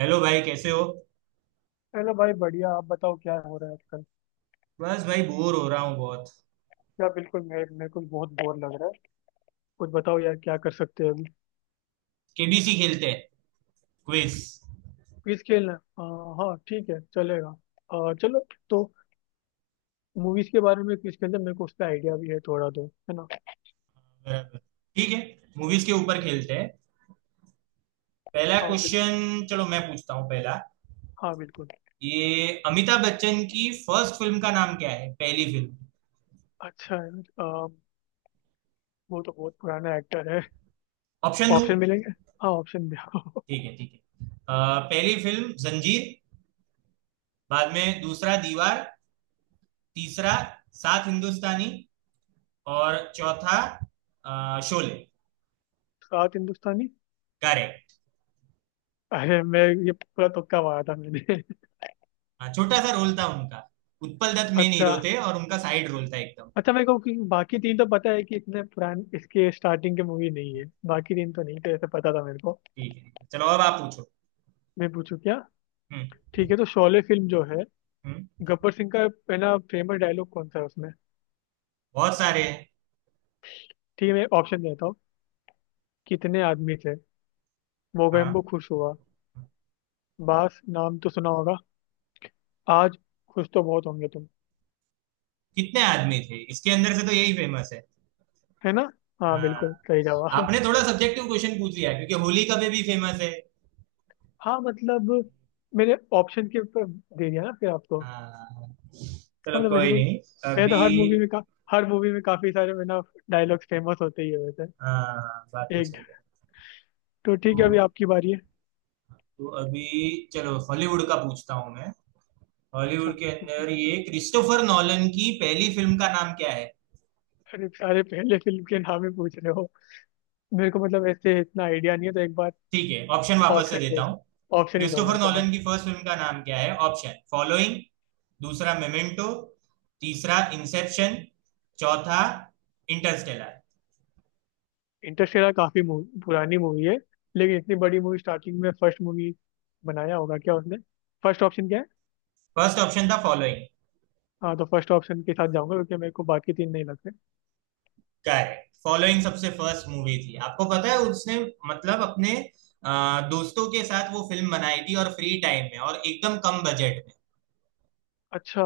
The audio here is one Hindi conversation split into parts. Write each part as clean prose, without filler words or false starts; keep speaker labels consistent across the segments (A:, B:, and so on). A: हेलो भाई कैसे हो।
B: हेलो भाई बढ़िया। आप बताओ क्या हो रहा है आजकल।
A: बस भाई बोर हो रहा हूँ बहुत।
B: यार बिल्कुल। मैं मेरे को भी बहुत बोर लग रहा है। कुछ बताओ यार क्या कर सकते हैं अभी।
A: केबीसी खेलते हैं। क्विज।
B: क्विज खेलना है? हाँ हाँ ठीक है चलेगा। चलो तो मूवीज के बारे में क्विज खेलते हैं, मेरे को उसका आइडिया भी है थोड़ा, तो है ना।
A: बराबर। ठीक है। मूवीज के ऊपर खेलते हैं। पहला
B: हाँ बिल्कुल।
A: क्वेश्चन चलो मैं पूछता हूँ पहला।
B: हाँ बिल्कुल।
A: ये अमिताभ बच्चन की फर्स्ट फिल्म का नाम क्या है, पहली फिल्म?
B: अच्छा है। आ, वो तो बहुत पुराना एक्टर है।
A: ऑप्शन दो।
B: ऑप्शन मिलेंगे। हाँ ऑप्शन दे।
A: ठीक है ठीक है। पहली फिल्म जंजीर, बाद में दूसरा दीवार, तीसरा सात हिंदुस्तानी, और चौथा शोले।
B: सात हिंदुस्तानी।
A: करेक्ट।
B: अरे मैं ये पूरा तुक्का मारा था मैंने।
A: हाँ छोटा सा रोल था उनका। उत्पल दत्त मेन
B: अच्छा।
A: हीरो थे और उनका साइड रोल था एकदम।
B: अच्छा मेरे को कि बाकी तीन तो पता है कि इतने पुराने इसके स्टार्टिंग के मूवी नहीं है, बाकी तीन तो नहीं थे ऐसे, पता था मेरे को।
A: ठीक है चलो अब आप पूछो।
B: मैं पूछूं क्या।
A: हम्म।
B: ठीक है तो शोले फिल्म जो है,
A: हम्म।
B: गब्बर सिंह का पहला फेमस डायलॉग कौन सा है उसमें।
A: बहुत सारे हैं।
B: ठीक है मैं ऑप्शन देता हूँ। कितने आदमी थे।
A: हाँ।
B: मोगेम्बो खुश हुआ। बास नाम तो सुना होगा। आज खुश तो बहुत होंगे तुम।
A: कितने आदमी थे, इसके अंदर से तो यही फेमस है।
B: है ना। हाँ
A: हाँ।
B: बिल्कुल सही जवाब।
A: आपने थोड़ा सब्जेक्टिव क्वेश्चन पूछ लिया क्योंकि होली का भी फेमस है।
B: हाँ मतलब मैंने ऑप्शन के ऊपर दे दिया ना फिर आपको।
A: हाँ, चलो
B: हाँ, मतलब वैसे
A: कोई
B: तो
A: नहीं।
B: मैं
A: अभी।
B: तो हर मूवी में का हर मूवी में काफी सारे मैं ना डायलॉग्स फेमस होते ही है वैसे।
A: हाँ बात तो
B: एक,
A: सही है।
B: तो ठीक है अभी
A: तो,
B: आपकी बारी है।
A: तो अभी चलो हॉलीवुड का पूछता हूँ मैं।
B: अच्छा
A: हॉलीवुड के
B: बिल्कुल।
A: अंदर ये क्रिस्टोफर नॉलन की पहली फिल्म का नाम क्या है?
B: अरे सारे पहले फिल्म के नाम ही पूछ रहे हो। मेरे को मतलब ऐसे इतना आइडिया नहीं है, तो एक बार
A: ठीक है ऑप्शन वापस से
B: ऑप्शन दे
A: देता
B: दो।
A: हूँ।
B: ऑप्शन ही दो
A: क्रिस्टोफर
B: मेरे को हाँ।
A: नॉलन की फर्स्ट फिल्म का नाम क्या है? ऑप्शन फॉलोइंग, दूसरा मेमेंटो, तीसरा इंसेप्शन, चौथा इंटरस्टेलर।
B: इंटरस्टेलर काफी मूव- पुरानी मूवी है, लेकिन इतनी बड़ी मूवी स्टार्टिंग में फर्स्ट मूवी बनाया होगा क्या उसने? फर्स्ट ऑप्शन क्या है?
A: फर्स्ट ऑप्शन था फॉलोइंग।
B: हाँ तो फर्स्ट ऑप्शन के साथ जाऊंगा क्योंकि मेरे को बाकी तीन नहीं लगते।
A: करेक्ट, फॉलोइंग सबसे फर्स्ट मूवी थी, आपको पता है? उसने मतलब अपने दोस्तों के साथ वो फिल्म बनाई थी और फ्री टाइम में और एकदम कम बजट में।
B: अच्छा।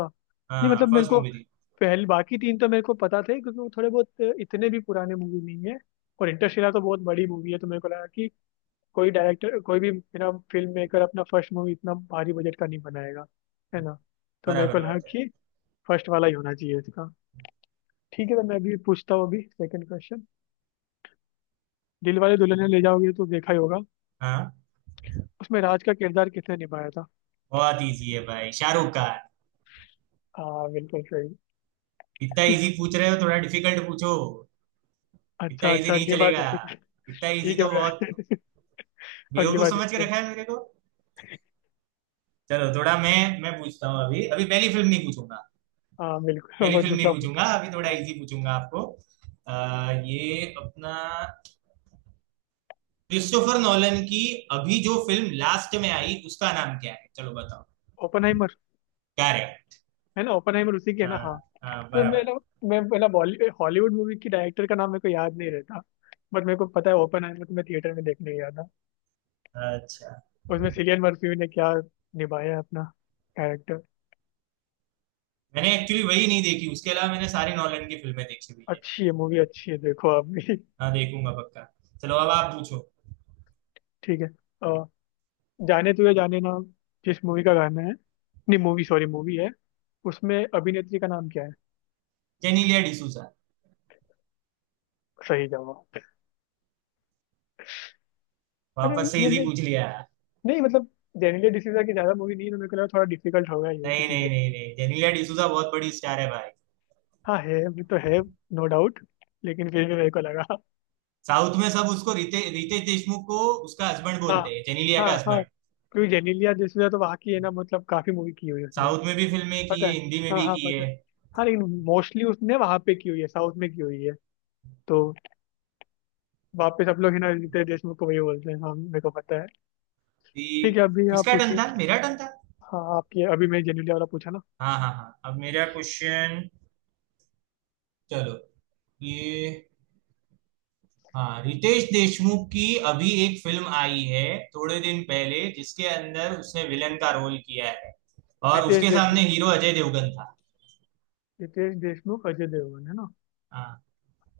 B: नहीं
A: हाँ
B: मतलब मेरे
A: फर्स्ट
B: को
A: मूवी थी।
B: पहले बाकी तीन तो मेरे को पता थे, क्योंकि वो थोड़े बहुत इतने भी पुराने मूवी नहीं है। और इंटरस्टेलर तो बहुत बड़ी मूवी है, तो मेरे को लगा कि कोई डायरेक्टर, कोई भी मेरा फिल्म मेकर अपना फर्स्ट मूवी इतना भारी बजट का नहीं बनाएगा, है ना। तो मेरे को
A: बराबर
B: लगा
A: बात है।
B: कि फर्स्ट वाला ही होना चाहिए इसका। ठीक है तो मैं अभी पूछता हूँ, अभी सेकंड क्वेश्चन। दिल वाले दुल्हनिया ले जाओगे तो देखा ही होगा।
A: हाँ।
B: उसमें राज का किरदार किसने निभाया था?
A: बहुत इजी है भाई, शाहरुख खान।
B: हाँ बिल्कुल सही।
A: इतना इजी पूछ रहे हो, थोड़ा डिफिकल्ट पूछो। इतना
B: अच्छा
A: इजी
B: अच्छा
A: नहीं
B: अगली बार
A: चलेगा।
B: देखेंगे।
A: इतना इजी
B: ठीक है
A: तो बहुत।
B: भैया। अगली
A: बेवकूफ
B: बार
A: समझ के
B: देखते हैं।
A: रखा है मेरे को। चलो थोड़ा मैं पूछता हूँ अभी। अभी पहली फिल्म नहीं पूछूंगा।
B: हाँ बिल्कुल।
A: पहली
B: वो
A: फिल्म नहीं
B: दूसरा पूछ।
A: पूछूंगा, अभी थोड़ा
B: हाँ
A: इजी पूछूंगा आपको। ये अपना क्रिस्टोफर नॉलन की अभी जो फिल्म लास्ट में आई उसका नाम क्या है चलो बताओ।
B: ओपनहाइमर,
A: क्या है?
B: है ना, ओपनहाइमर उसी की है ना हाँ।
A: हाँ। हाँ
B: तो
A: बराबर।
B: मेरा, मैं पहला, बॉलीवुड हॉलीवुड मूवी की डायरेक्टर का नाम मेरे को याद नहीं रहता, बट मेरे को पता है ओपनहाइमर, तो मैं थिएटर में देखने गया था।
A: अच्छा।
B: उसमें सिलियन मर्फी ने क्या निभाया है अपना कैरेक्टर।
A: मैंने एक्चुअली वही नहीं देखी, उसके अलावा मैंने सारी नॉलन की फिल्में देखी हुई है।
B: अच्छी है मूवी, अच्छी है, देखो आप भी।
A: हाँ देखूंगा पक्का। चलो अब आप पूछो।
B: ठीक है। अ, जाने तुझे जाने ना जिस मूवी का गाना है, नहीं मूवी, सॉरी मूवी है, उसमें अभिनेत्री का नाम क्या है?
A: जेनीलिया डिसूजा।
B: सही जवाब। अरे
A: वापस से
B: ये
A: इजी
B: मैं,
A: पूछ लिया।
B: नहीं मतलब जेनेलिया डिसूजा की ज्यादा मूवी नहीं है तो मेरे को लगा थोड़ा डिफिकल्ट होगा ये
A: नहीं
B: किसी के
A: नहीं
B: लिए।
A: नहीं नहीं, जेनेलिया डिसूजा बहुत बड़ी स्टार है भाई।
B: हाँ है, वो तो है, नो डाउट, लेकिन फिर भी मेरे को लगा।
A: साउथ में सब उसको रितेश देशमुख को उसका हस्बैंड
B: हाँ
A: बोलते हैं, जेनेलिया
B: हाँ
A: का
B: हाँ।
A: हस्बैंड।
B: क्योंकि जेनेलिया डिसूजा तो वहाँ की है ना, मतलब काफी मूवी की हुई है उसने।
A: साउथ में भी फिल्में की
B: पता
A: है,
B: है।
A: हिंदी में
B: हाँ
A: भी
B: हाँ
A: की
B: पता
A: है।
B: है। हाँ लेकिन मोस्टली उसने वहाँ पे की हुई है, साउथ में की हुई है, तो वापस सब लोग है ना रितेश देशमुख को वही बोलते हैं, हाँ मेरे को पता है।
A: ये
B: ठीक है अभी आप
A: किसका टर्न
B: पूछिए।
A: था? मेरा टर्न था।
B: हाँ आपकी, अभी मैं जेनेलिया वाला पूछा ना।
A: हाँ हाँ हाँ अब मेरा क्वेश्चन। चलो। ये। हाँ रितेश देशमुख की अभी एक फिल्म आई है थोड़े दिन पहले जिसके अंदर उसने विलन का रोल किया है और
B: रितेश
A: उसके सामने
B: देशमुख,
A: हीरो अजय देवगन था।
B: रितेश देशमुख अजय देवगन है ना।
A: हाँ।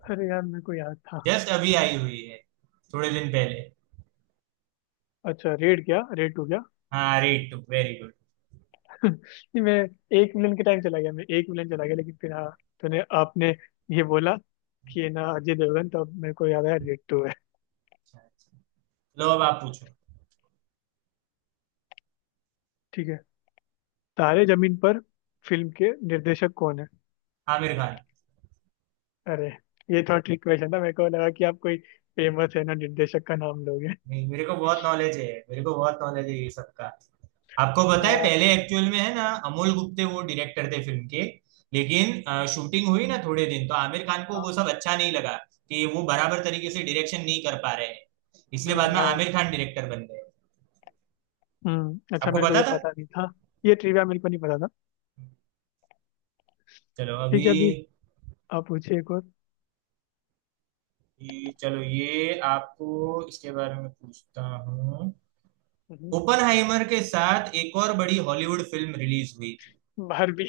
B: अरे यार मेरे को याद था।
A: जस्ट अभी आई हुई है, थोड़े दिन पहले।
B: अच्छा रेड, क्या रेड टू?
A: हाँ रेट वेरी गुड।
B: नहीं, मैं एक विलन के टाइम चला गया, मैं एक विलन चला गया, लेकिन फिर हाँ तूने, आपने ये बोला कि ये ना अजय देवगन, तो अब मेरे को याद आया रेड टू है।
A: लो अब आप पूछो।
B: ठीक है। तारे जमीन पर फिल्म के निर्देशक कौन है?
A: आमिर खान।
B: अरे ये थोड़ा ट्रिक क्वेश्चन था, मेरे को लगा कि आप कोई फेमस है ना निर्देशक का नाम लोगे।
A: नहीं, मेरे को बहुत नॉलेज है। मेरे को बहुत नॉलेज है ये सबका। आपको पता है
B: हाँ।
A: पहले एक्चुअल में है ना अमोल गुप्ते वो डायरेक्टर थे फिल्म के। लेकिन शूटिंग हुई ना थोड़े दिन तो आमिर खान को
B: हाँ।
A: वो सब अच्छा नहीं लगा कि वो बराबर तरीके से डायरेक्शन नहीं कर पा रहे हैं। इसलिए बाद में
B: हाँ।
A: आमिर खान डायरेक्टर बन गए।
B: अच्छा
A: आपको
B: मेरे को
A: पता
B: ये
A: था?
B: पता नहीं था। ये ट्रिविया मेरे को नहीं पता था।
A: चलो
B: ठीक
A: अभी।
B: है अभी आप पूछिए एक और।
A: ये चलो ये आपको इसके बारे में पूछता हूँ।
B: हम्म,
A: ओपनहाइमर के साथ एक और बड़ी हॉलीवुड फिल्म रिलीज हुई।
B: बारबी।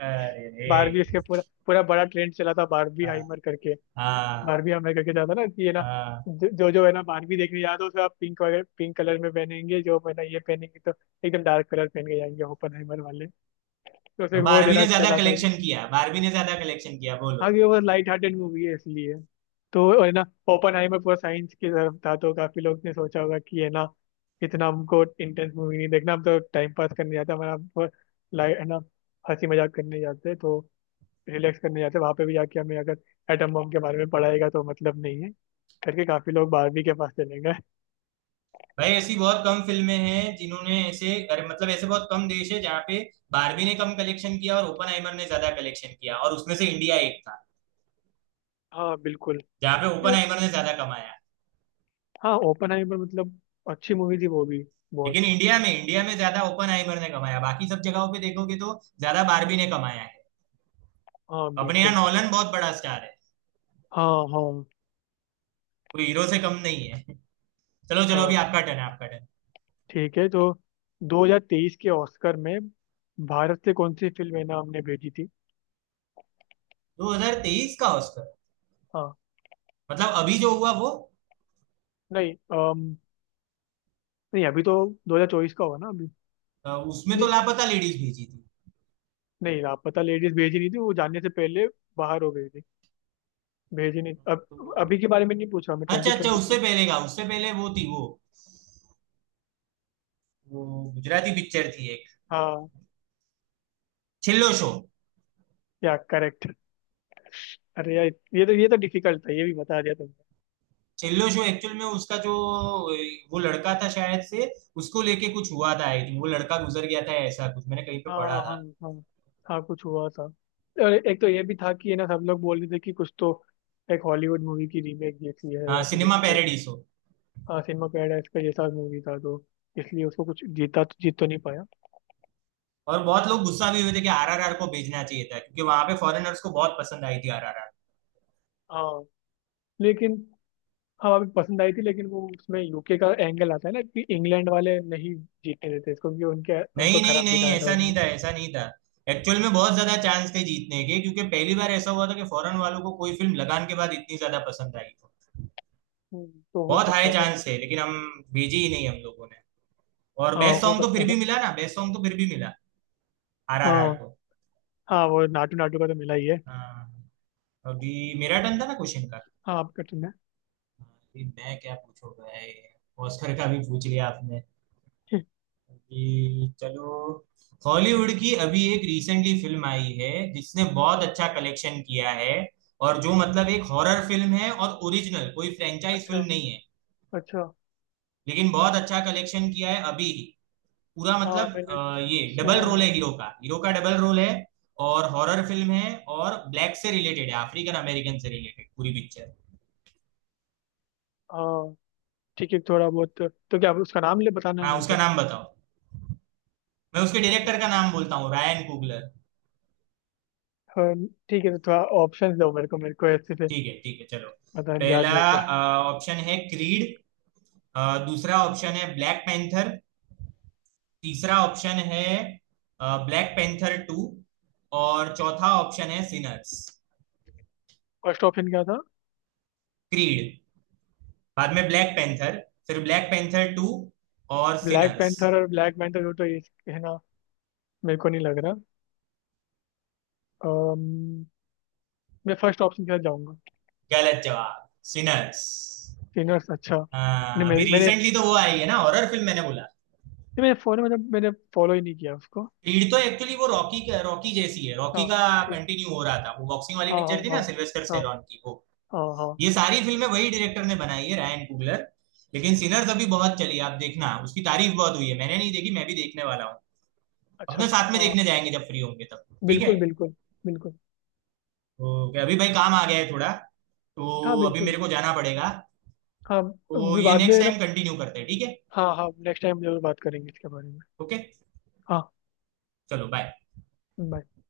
A: अरे रे।
B: बारबी, इसके पूरा पूरा बड़ा ट्रेंड चला था, बारबी
A: हाँ।
B: हाइमर करके।
A: हाँ।
B: बारबी हमें करके जाता ना कि ये ना
A: हाँ।
B: जो जो जो है ना, बारबी देखने जाते हो तो आप पिंक वगैरह पिंक कलर में पहनेंगे जो है ना, ये पहनेंगे, तो एकदम डार्क कलर पहन के जाएंगे ओपनहाइमर वाले, तो
A: और
B: फिर वो
A: बारहवीं
B: देना
A: ने ज्यादा
B: चला था।
A: कलेक्शन किया, बारहवीं ने ज्यादा कलेक्शन किया बोलो।
B: हाँ कि वो लाइट हार्टेड मूवी है इसलिए, तो है ना। ओपनहाइमर पूरा साइंस की तरफ था, तो काफी लोग ने सोचा होगा कि है ना इतना हमको इंटेंस मूवी नहीं देखना, हम तो टाइम पास करने जाते हैं, हमारा लाइट है ना, हंसी मजाक करने जाते हैं, तो रिलैक्स करने जाते हैं, वहां पे भी जाके हमें अगर एटम बम के बारे में पढ़ाएगा तो मतलब नहीं है, करके काफी लोग बारहवीं के पास चले गए।
A: भाई ऐसी बहुत कम फिल्में हैं जिन्होंने ऐसे, अरे मतलब ऐसे बहुत कम देश है जहाँ पे बारहवीं ने कम कलेक्शन किया और ओपनहाइमर ने ज्यादा कलेक्शन किया, और उसमें से इंडिया एक था
B: हाँ बिल्कुल।
A: जहाँ पे ओपनहाइमर ने ज्यादा कमाया।
B: हाँ ओपन पर मतलब अच्छी मूवी थी वो भी, बहुत।
A: लेकिन इंडिया में, इंडिया में ज्यादा ओपनहाइमर ने कमाया, बाकी सब जगहों पे देखोगे तो ज्यादा बारहवीं ने कमाया है।
B: हाँ
A: अपने यहाँ
B: बिल्कुल।
A: नॉलन बहुत बड़ा स्टार है।
B: हाँ हाँ
A: कोई हीरो से कम नहीं है चलो चलो अभी
B: हाँ।
A: आपका टर्न है, आपका टर्न।
B: ठीक है तो 2023 के ऑस्कर में भारत से कौन सी फिल्म है ना हमने भेजी थी?
A: 2023 का ऑस्कर?
B: हाँ।
A: मतलब अभी जो हुआ वो?
B: नहीं। अम, नहीं अभी तो 2024 का होगा ना अभी।
A: उसमें तो
B: नहीं
A: लापता लेडीज भेजी थी।
B: नहीं, लापता लेडीज भेजी नहीं थी, वो जाने से पहले बाहर हो गई थी, भेजी नहीं। अब
A: तो
B: अभी के बारे में नहीं पूछा मैं,
A: अच्छा
B: ट्वेंटी
A: अच्छा,
B: ट्वेंटी थ्री।
A: उससे पहले का। उससे पहले वो थी वो गुजराती पिक्चर थी एक,
B: हाँ,
A: छिल्लो शो।
B: या करेक्ट। अरे यार ये तो डिफिकल्ट था, ये भी बता दिया तुमने।
A: छिल्लो शो एक्चुअल में उसका जो वो लड़का था शायद से, उसको लेके कुछ हुआ था, आई थिंक वो लड़का गुजर गया था, ऐसा कुछ मैंने कहीं पे
B: हाँ
A: पढ़ा
B: हाँ।
A: था।
B: हाँ हाँ कुछ हुआ था। और एक तो ये भी था कि ये ना सब लोग बोल रहे थे कि कुछ तो एक हॉलीवुड मूवी की रीमेक जैसी है,
A: हाँ
B: या तो
A: सिनेमा
B: कुछ तो।
A: पैराडीस हो।
B: हाँ सिनेमा पैराडाइस का जैसा मूवी था, तो इसलिए उसको कुछ जीता तो, जीत तो नहीं पाया।
A: और बहुत लोग गुस्सा भी हुए थे कि आरआरआर को भेजना चाहिए था क्योंकि वहां पे फॉरेनर्स को बहुत पसंद आई थी आरआरआर।
B: हाँ लेकिन, हाँ अभी पसंद आई थी, लेकिन वो उसमें यूके का एंगल आता है ना कि इंग्लैंड वाले नहीं जीतने देते इसको, क्योंकि उनके उनको
A: नहीं नहीं
B: खराब
A: नहीं,
B: दिखाया था
A: ऐसा
B: उसमें।
A: नहीं था, ऐसा नहीं था। एक्चुअल में बहुत ज्यादा चांस थे जीतने के क्योंकि पहली बार ऐसा हुआ था कि फॉरेन वालों को कोई फिल्म लगान के बाद इतनी ज्यादा पसंद आई हो।
B: तो हो
A: बहुत हाई
B: सकता था।
A: चांस थे, लेकिन हम भेजी ही नहीं हम लोगों ने। और
B: हाँ
A: बेस्ट
B: हो
A: सॉन्ग तो
B: सकता
A: फिर
B: था।
A: भी मिला ना, बेस्ट सॉन्ग तो फिर भी मिला आरआरआर
B: हाँ।
A: को।
B: हाँ वो नाटू नाटू का तो मिला ही है।
A: हाँ। अभी मेरा टर्न था ना क्वेश्चन का।
B: हाँ आपका, तुमने।
A: अभी मैं क्या पूछूंगा, ऑस्कर का भी पूछ लिया आपने। अभी चलो, हॉलीवुड की अभी एक रिसेंटली फिल्म आई है जिसने बहुत अच्छा कलेक्शन किया है और जो मतलब एक हॉरर फिल्म है और ओरिजिनल, कोई फ्रेंचाइज फिल्म
B: अच्छा
A: नहीं है
B: अच्छा।
A: लेकिन बहुत अच्छा कलेक्शन किया है अभी ही। पूरा
B: हाँ
A: मतलब
B: मैंने
A: ये डबल
B: सुना है
A: रोल
B: ना।
A: है हीरो का, हीरो का डबल रोल है। और हॉरर फिल्म है और ब्लैक से रिलेटेड है, अफ्रीकन अमेरिकन से रिलेटेड पूरी पिक्चर।
B: हाँ ठीक है, थोड़ा बहुत। तो क्या उसका नाम ले बताना है
A: हाँ
B: मेरे
A: उसका
B: को?
A: नाम बताओ। मैं उसके डायरेक्टर का नाम बोलता हूँ, रायन कुगलर।
B: हाँ, ठीक है तो थोड़ा ऑप्शन दो मेरे को, मेरे को ऐसे से
A: ठीक है चलो।
B: पता याद
A: पहला
B: नहीं होगा।
A: ऑप्शन है क्रीड, दूसरा ऑप्शन है ब्लैक पैंथर, तीसरा ऑप्शन है ब्लैक पैंथर टू, और चौथा ऑप्शन है सिनर्स।
B: फर्स्ट ऑप्शन क्या था?
A: क्रीड, बाद में ब्लैक पैंथर, फिर ब्लैक पैंथर टू, और
B: ब्लैक
A: सिनर्स।
B: पैंथर और ब्लैक पैंथर तो ये, है ना, मेरे को नहीं लग रहा। अम्म, मैं फर्स्ट ऑप्शन के साथ जाऊंगा।
A: गलत जवाब, सिनर्स।
B: सिनियर्स, अच्छा। नहीं
A: हाँ अभी
B: मेरे मैंने
A: रिसेंटली तो वो आई है ना, हॉरर फिल्म मैंने बोला।
B: नहीं, मेरे फोन में मतलब मैंने फॉलो ही नहीं किया उसको।
A: क्रीड तो एक्चुअली वो रॉकी, रॉकी जैसी है,
B: हाँ।
A: रॉकी का
B: ठीक।
A: कंटिन्यू हो रहा था, वो बॉक्सिंग वाली
B: हाँ हाँ
A: पिक्चर थी
B: हाँ।
A: ना सिल्वेस्टर
B: हाँ
A: स्टेलोन की वो।
B: हाँ हाँ।
A: ये सारी फिल्में वही डायरेक्टर ने बनाई है, रायन कुगलर। लेकिन सिनर्स अभी बहुत चली, आप देखना उसकी तारीफ बहुत हुई है, मैंने नहीं देखी, मैं भी देखने वाला हूँ। अपने
B: अच्छा।
A: साथ में
B: हाँ
A: देखने जाएंगे जब फ्री होंगे तब, ठीक है।
B: बिल्कुल बिल्कुल बिल्कुल।
A: तो क्या अभी भाई काम आ गया है थोड़ा,
B: हाँ
A: तो अभी
B: बिल्कुल।
A: मेरे को जाना पड़ेगा।
B: हाँ,
A: तो ये
B: बाद
A: नेक्स्ट
B: में ना।
A: टाइम कंटिन्यू करते हैं, ठीक है।
B: हाँ हाँ नेक्स्ट टाइम जरूर बात करेंगे इसके बारे में।
A: ओके।
B: हाँ
A: चलो बाय।
B: bye.